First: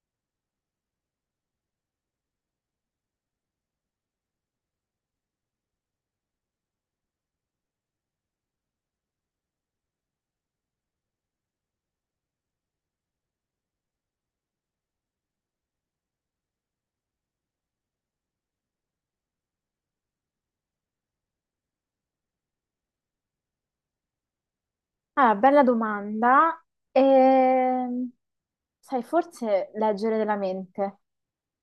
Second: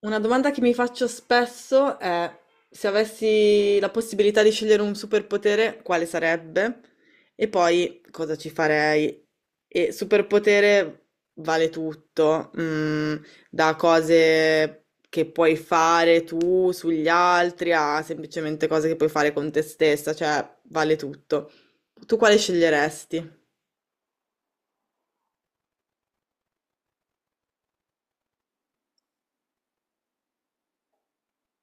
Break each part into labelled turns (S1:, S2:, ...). S1: Una domanda che mi faccio spesso è se avessi la possibilità di scegliere un superpotere, quale sarebbe? E poi cosa ci farei? E superpotere vale tutto, da cose che puoi fare tu sugli altri a semplicemente cose che puoi fare con te stessa, cioè vale tutto. Tu quale sceglieresti?
S2: Ah, bella domanda. Ehm, Sai, forse leggere della mente.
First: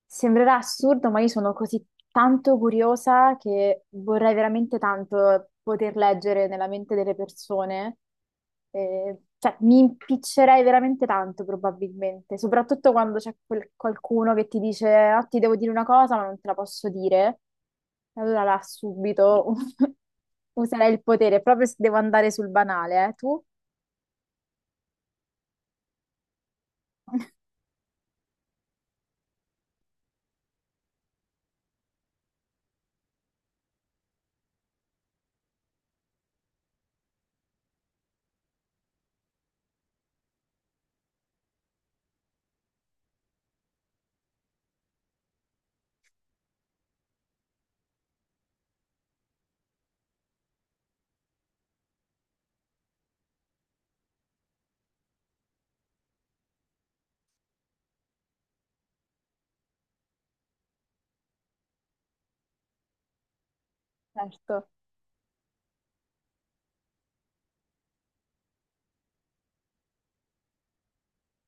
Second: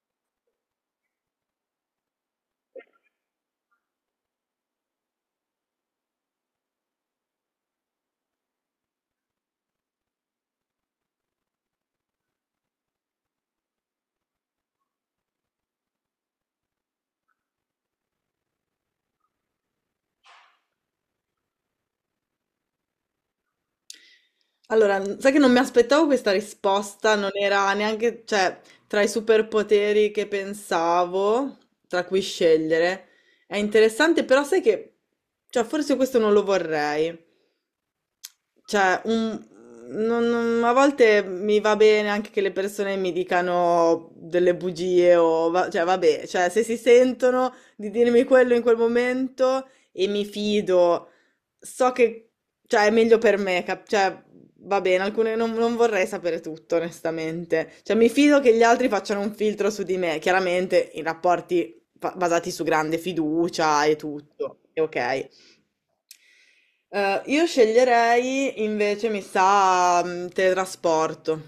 S2: Sembrerà assurdo, ma io sono così tanto curiosa che vorrei veramente tanto poter leggere nella mente delle persone. Cioè, mi impiccerei veramente tanto, probabilmente, soprattutto quando c'è qualcuno che ti dice: "Ah, ti devo dire una cosa, ma non te la posso dire." Allora là subito userei il potere, proprio se devo andare sul banale, tu?
S1: Allora, sai che non mi aspettavo questa risposta, non era neanche, cioè, tra i superpoteri che pensavo, tra cui scegliere. È interessante, però sai che, cioè, forse questo non lo vorrei. Cioè, a volte mi va bene anche che le persone mi dicano delle bugie o cioè, vabbè, cioè, se si sentono di dirmi quello in quel momento e mi fido, so che, cioè, è meglio per me, cioè, va bene, alcune non, non vorrei sapere tutto, onestamente. Cioè, mi fido che gli altri facciano un filtro su di me, chiaramente in rapporti basati su grande fiducia e tutto,
S2: Certo.
S1: è ok. Io sceglierei invece, mi sa, teletrasporto,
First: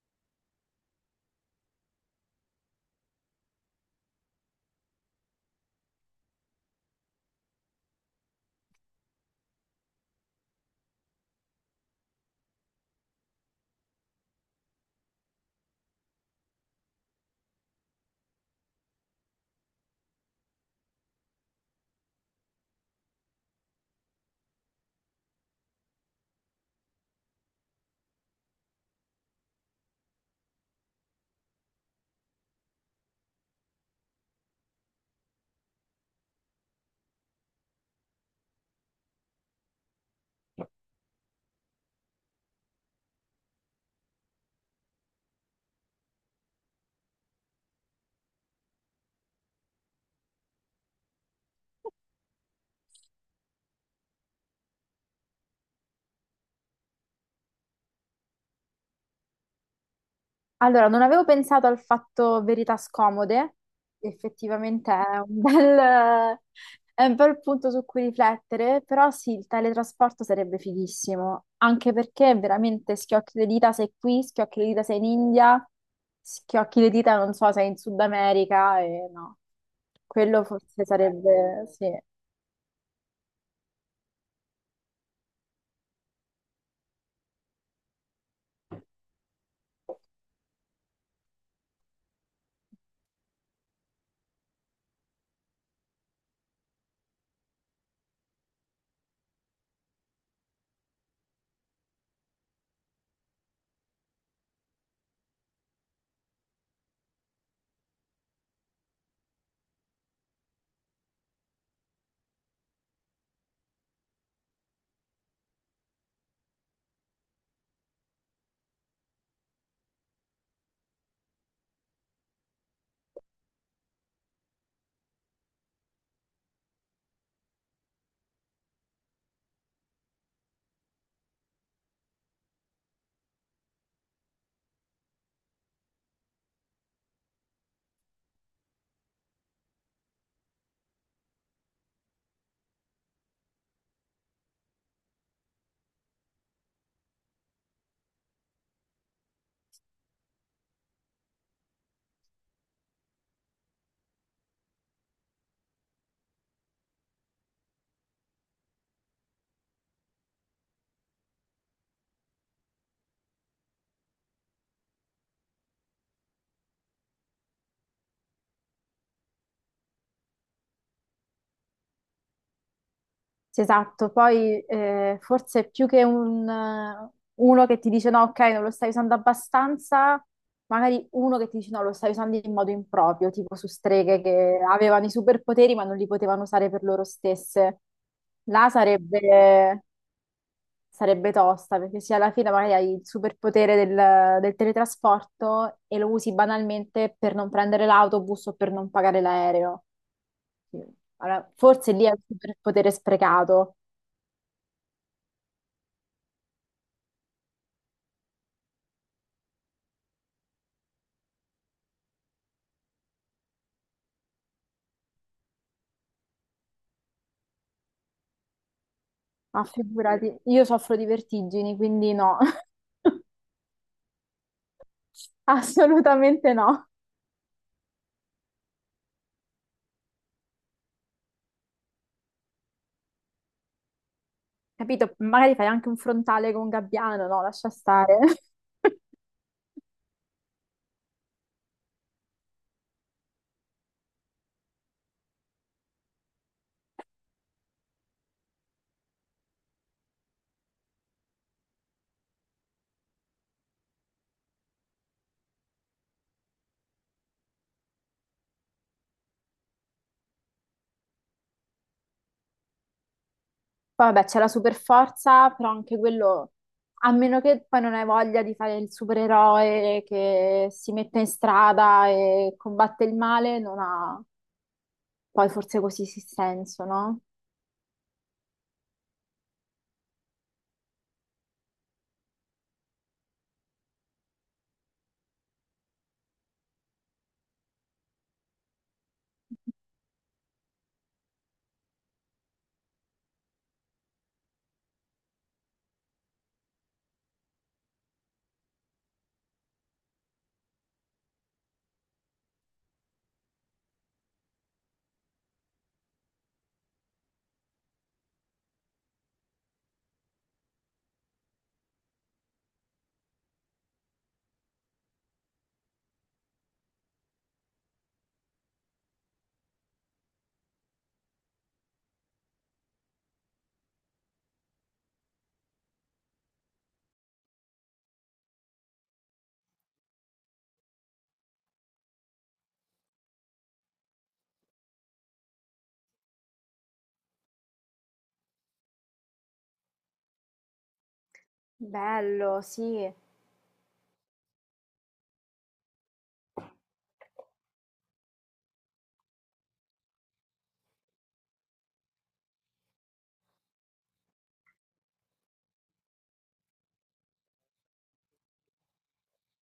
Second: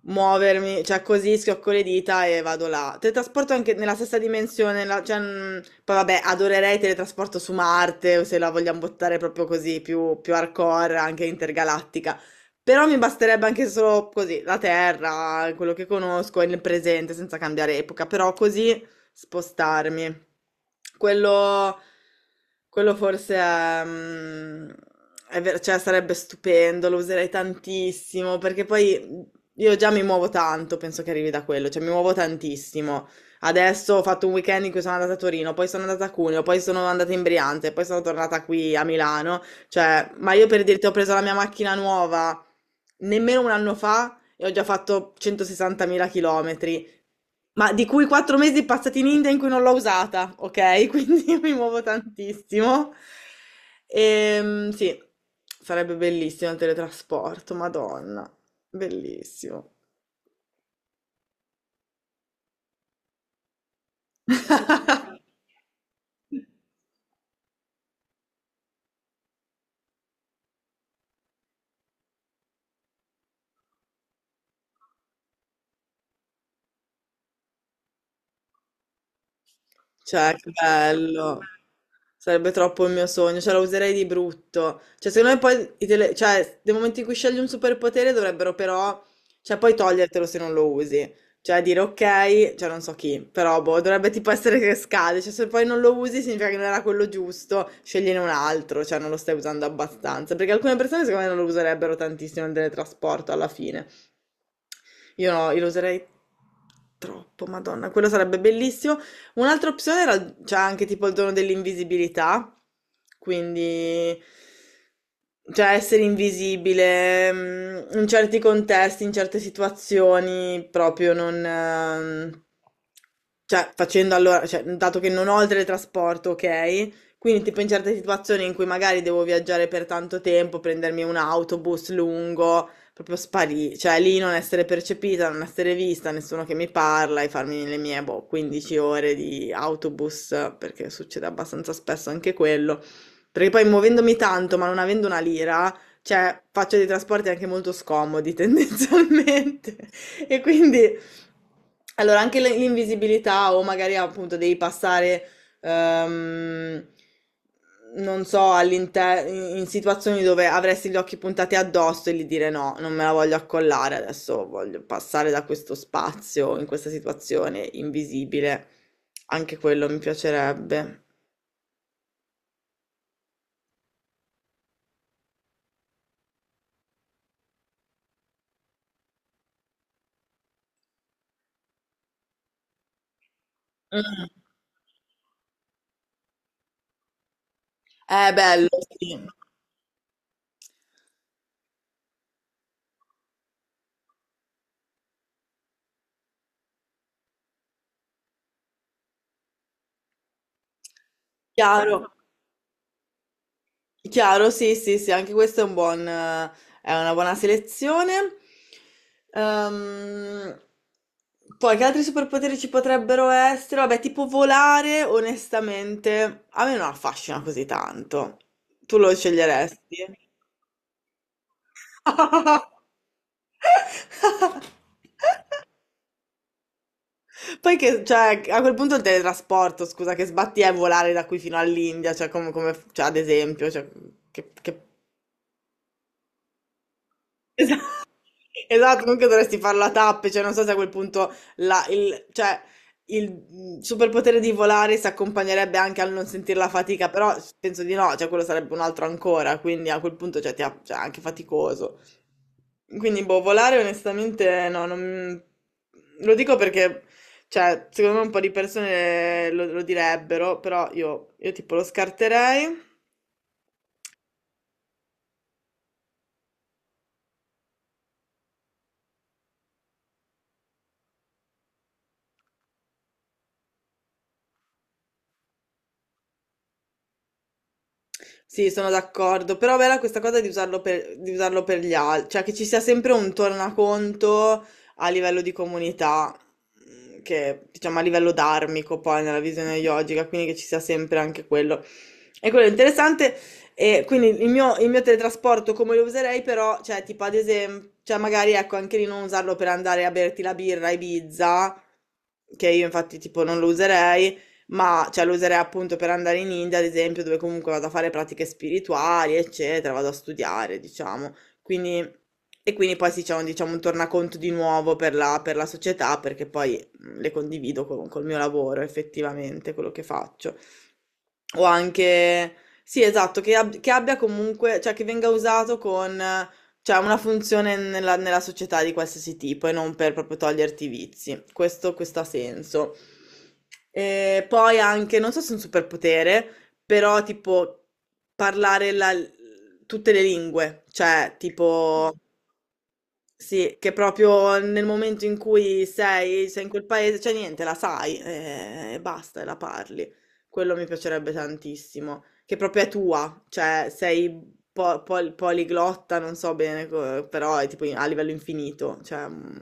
S1: muovermi, cioè così schiocco le dita e vado là. Teletrasporto anche nella stessa dimensione, cioè, poi vabbè, adorerei teletrasporto su Marte, o se la vogliamo buttare proprio così, più, più hardcore, anche intergalattica. Però mi basterebbe anche solo così, la Terra, quello che conosco, il presente, senza cambiare epoca, però così spostarmi. Quello, quello forse è, è cioè sarebbe stupendo, lo userei tantissimo, perché poi io già mi muovo tanto, penso che arrivi da quello, cioè mi muovo tantissimo. Adesso ho fatto un weekend in cui sono andata a Torino, poi sono andata a Cuneo, poi sono andata in Brianza, poi sono tornata qui a Milano. Cioè, ma io per dirti, ho preso la mia macchina nuova nemmeno un anno fa e ho già fatto 160.000 chilometri, ma di cui 4 mesi passati in India in cui non l'ho usata, ok? Quindi io mi muovo tantissimo. Sì, sarebbe bellissimo il teletrasporto, Madonna, bellissimo.
S2: Allora, non avevo pensato al fatto verità scomode, effettivamente è un bel, è un bel punto su cui riflettere, però sì, il teletrasporto sarebbe fighissimo, anche perché veramente schiocchi le dita sei qui, schiocchi le dita sei in India, schiocchi le dita non so, sei in Sud America e no,
S1: Cioè,
S2: quello
S1: che
S2: forse
S1: bello.
S2: sarebbe, sì.
S1: Sarebbe troppo il mio sogno, cioè la userei di brutto. Cioè, secondo me poi, i cioè, nel momento in cui scegli un superpotere dovrebbero però, cioè poi togliertelo se non lo usi. Cioè dire ok, cioè non so chi, però boh, dovrebbe tipo essere che scade, cioè se poi non lo usi significa che non era quello giusto, scegliene un altro, cioè non lo stai usando abbastanza, perché alcune persone secondo me non lo userebbero tantissimo nel teletrasporto alla fine. Io no, io lo userei troppo, Madonna, quello sarebbe bellissimo. Un'altra opzione era c'è anche tipo il dono dell'invisibilità, quindi cioè essere invisibile, in certi contesti, in certe situazioni, proprio non cioè facendo allora, cioè, dato che non ho il teletrasporto, ok? Quindi tipo in certe situazioni in cui magari devo viaggiare per tanto tempo, prendermi un autobus lungo, proprio sparì, cioè lì non essere percepita, non essere vista, nessuno che mi parla e farmi le mie boh, 15 ore di autobus, perché succede abbastanza spesso anche quello, perché poi muovendomi tanto ma non avendo una lira, cioè faccio dei trasporti anche molto scomodi tendenzialmente e quindi... Allora, anche l'invisibilità o magari appunto devi passare, ehm, non so, all'interno, in situazioni dove avresti gli occhi puntati addosso e gli dire no, non me la voglio accollare adesso, voglio passare da questo spazio in questa situazione invisibile. Anche quello mi piacerebbe.
S2: Sì, esatto, poi forse più che uno che ti dice no, ok, non lo stai usando abbastanza, magari uno che ti dice no, lo stai usando in modo improprio, tipo su streghe
S1: Mm.
S2: che avevano i superpoteri ma non li potevano usare per loro stesse.
S1: È bello,
S2: Là
S1: sì.
S2: sarebbe tosta, perché se alla fine magari hai il superpotere del, del teletrasporto e lo usi banalmente per non prendere l'autobus o per non pagare l'aereo. Sì. Allora, forse
S1: Chiaro.
S2: lì è il superpotere sprecato.
S1: Chiaro, sì, sì, sì, anche questo è un buon, è una buona selezione. Ehm, poi che altri superpoteri ci potrebbero essere? Vabbè, tipo volare, onestamente, a me non affascina così tanto. Tu lo
S2: Ma
S1: sceglieresti?
S2: figurati, io soffro di vertigini, quindi no, assolutamente no.
S1: Poi che, cioè, a quel punto il teletrasporto, scusa, che sbatti è volare da qui fino all'India, cioè, come, cioè, ad esempio, cioè, che...
S2: Capito? Magari fai anche un frontale con un gabbiano, no, lascia stare.
S1: Esatto, non che dovresti farla tappe, cioè non so se a quel punto il, cioè, il superpotere di volare si accompagnerebbe anche al non sentire la fatica, però penso di no, cioè quello sarebbe un altro ancora, quindi a quel punto cioè, ti cioè, è anche faticoso. Quindi boh, volare onestamente no, lo dico perché cioè, secondo me un po' di persone lo, lo direbbero, però io tipo lo scarterei.
S2: Poi vabbè, c'è la super forza, però anche quello, a meno che poi non hai voglia di fare il supereroe che si mette in strada e combatte il male, non ha poi forse così sì senso, no?
S1: Sì, sono d'accordo, però bella questa cosa di usarlo per gli altri, cioè che ci sia sempre un tornaconto a livello di comunità, che diciamo a livello dharmico poi nella visione yogica, quindi che ci sia sempre anche quello. E quello è interessante, e quindi il mio teletrasporto come lo userei però, cioè tipo ad esempio, cioè magari ecco anche lì non usarlo per andare a berti la birra a Ibiza, che io infatti tipo non lo userei, ma cioè, lo userei appunto per andare in India ad esempio, dove comunque vado a fare pratiche spirituali, eccetera, vado a studiare, diciamo. Quindi, e quindi poi sì, c'è un, diciamo, un tornaconto di nuovo per la società, perché poi le condivido con, col mio lavoro effettivamente, quello che faccio. O anche, sì, esatto, che, che abbia comunque, cioè che venga usato con, cioè una funzione nella, nella società di qualsiasi tipo e non per proprio toglierti i vizi. Questo ha senso. E poi anche, non so se è un superpotere, però tipo parlare tutte le lingue, cioè tipo
S2: Bello, sì,
S1: sì, che proprio nel momento in cui sei, sei in quel paese, c'è niente, la sai e basta, e la parli. Quello mi piacerebbe tantissimo, che proprio è tua, cioè sei poliglotta, non so bene, però è tipo a livello infinito, cioè... mm.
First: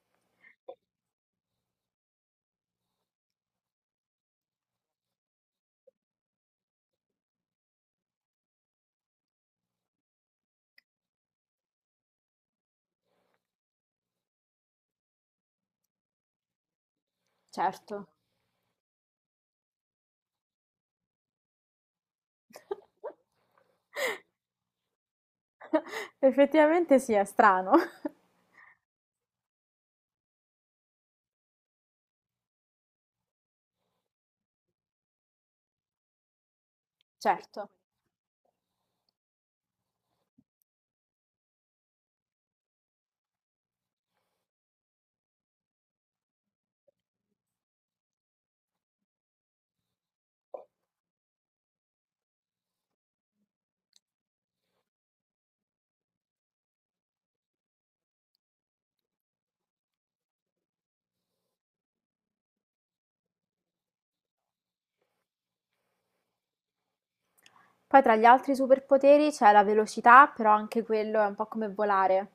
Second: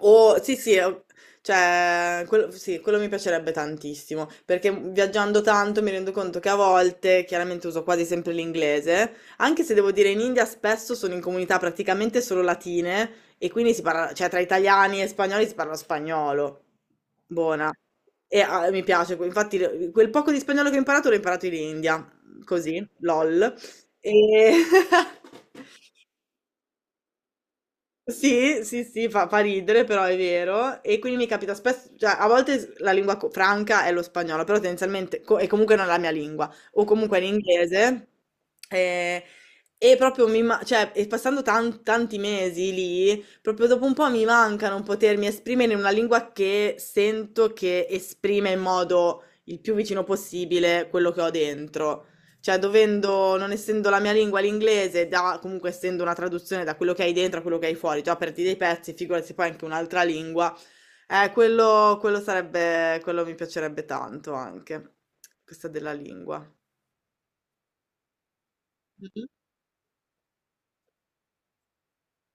S1: O sì, sì, cioè, quello, sì, quello mi piacerebbe tantissimo, perché viaggiando tanto mi rendo conto che a volte, chiaramente uso quasi sempre l'inglese, anche se devo dire in India spesso sono in comunità praticamente solo latine e quindi si parla, cioè tra italiani e spagnoli si parla spagnolo. Buona.
S2: certo.
S1: E ah, mi piace, infatti quel poco di spagnolo che ho imparato l'ho imparato in India, così, lol. E...
S2: Effettivamente sì, è strano.
S1: Sì, sì, sì, fa ridere, però è vero. E quindi mi capita spesso, cioè a volte la lingua franca è lo spagnolo, però tendenzialmente, e comunque non è la mia lingua, o comunque
S2: Certo.
S1: l'inglese. Eh, e, proprio mi, cioè, e passando tanti mesi lì, proprio dopo un po' mi manca non potermi esprimere in una lingua che sento che esprime in modo il più vicino possibile quello che ho dentro. Cioè, dovendo, non essendo la mia lingua l'inglese, da, comunque essendo una traduzione da quello che hai dentro a quello che hai fuori, già perdi dei pezzi, figurati se poi anche un'altra lingua. Quello, quello sarebbe, quello mi piacerebbe tanto anche, questa della lingua.
S2: Poi tra gli altri
S1: Mhm.
S2: superpoteri c'è la velocità, però anche quello è un po' come volare.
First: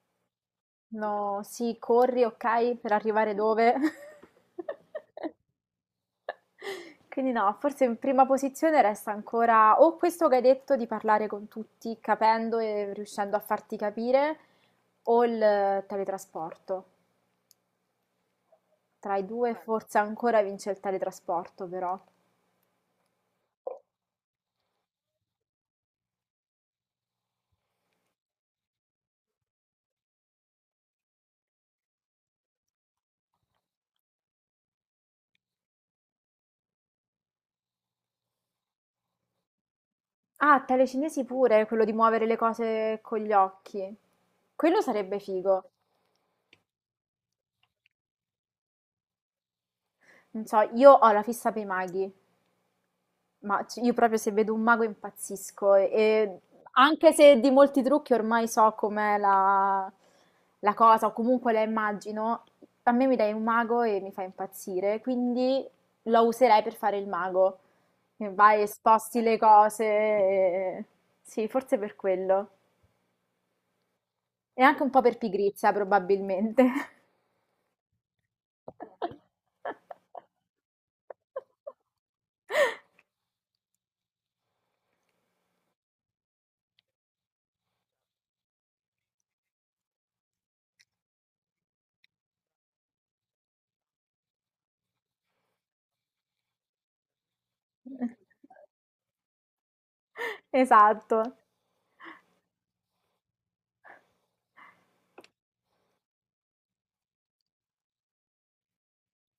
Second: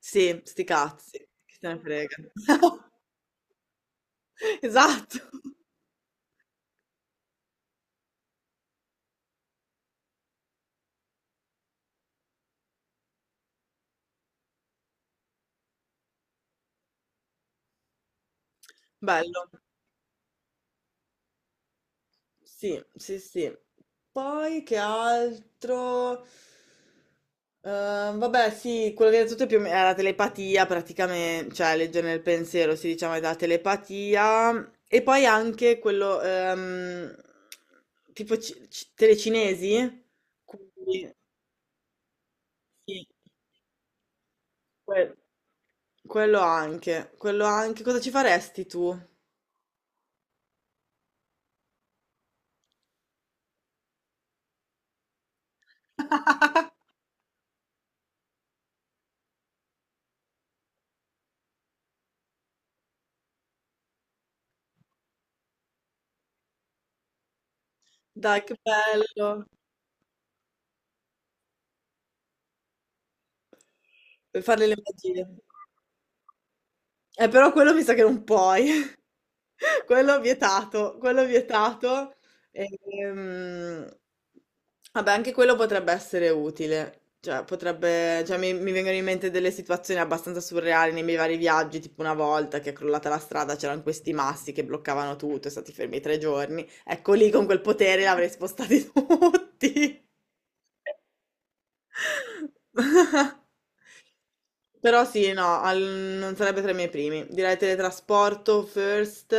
S1: Sì, sti cazzi,
S2: No,
S1: chi se
S2: sì,
S1: ne frega.
S2: corri, ok, per arrivare dove?
S1: Esatto,
S2: Quindi no, forse in prima posizione resta ancora o questo che hai detto di parlare con tutti, capendo e riuscendo a farti capire, o il teletrasporto. Tra i
S1: bello.
S2: due forse ancora vince il teletrasporto, però.
S1: Sì, sì, sì. Poi che altro? Vabbè, sì, quello che hai detto tu è più o è la telepatia, praticamente, cioè leggere nel pensiero, si diciamo, è la telepatia. E poi anche quello, tipo telecinesi,
S2: Ah,
S1: quindi,
S2: telecinesi pure, quello di muovere le cose
S1: sì,
S2: con gli occhi. Quello
S1: que-
S2: sarebbe figo.
S1: quello anche, quello anche. Cosa ci faresti tu?
S2: Non so, io ho la fissa per i maghi, ma io proprio se vedo un mago impazzisco. E anche se di molti trucchi ormai so com'è la cosa, o comunque la immagino, a me mi dai un mago e mi fa impazzire, quindi lo userei per fare il mago. E
S1: Dai, che
S2: vai e sposti le
S1: bello,
S2: cose. Sì, forse per quello.
S1: per
S2: E
S1: fare le
S2: anche un po' per
S1: magie.
S2: pigrizia, probabilmente.
S1: Però quello mi sa che non puoi. Quello vietato, quello vietato. Ehm, vabbè, anche quello potrebbe essere utile. Cioè, potrebbe, cioè, mi vengono in mente delle situazioni abbastanza surreali nei miei vari viaggi, tipo una volta che è crollata la strada, c'erano questi massi che bloccavano tutto, e stati fermi 3 giorni. Ecco lì con quel potere l'avrei spostati tutti.
S2: Esatto,
S1: Però sì, no, non sarebbe tra i miei primi. Direi teletrasporto first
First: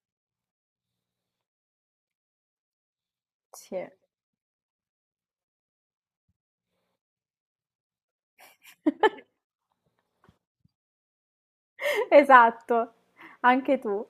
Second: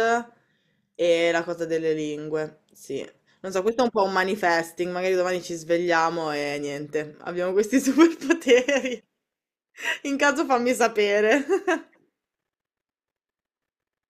S1: e la cosa delle lingue, sì. Non so, questo è
S2: sì.
S1: un po' un manifesting, magari domani ci svegliamo e niente, abbiamo questi superpoteri. In caso fammi sapere.
S2: Esatto, anche tu.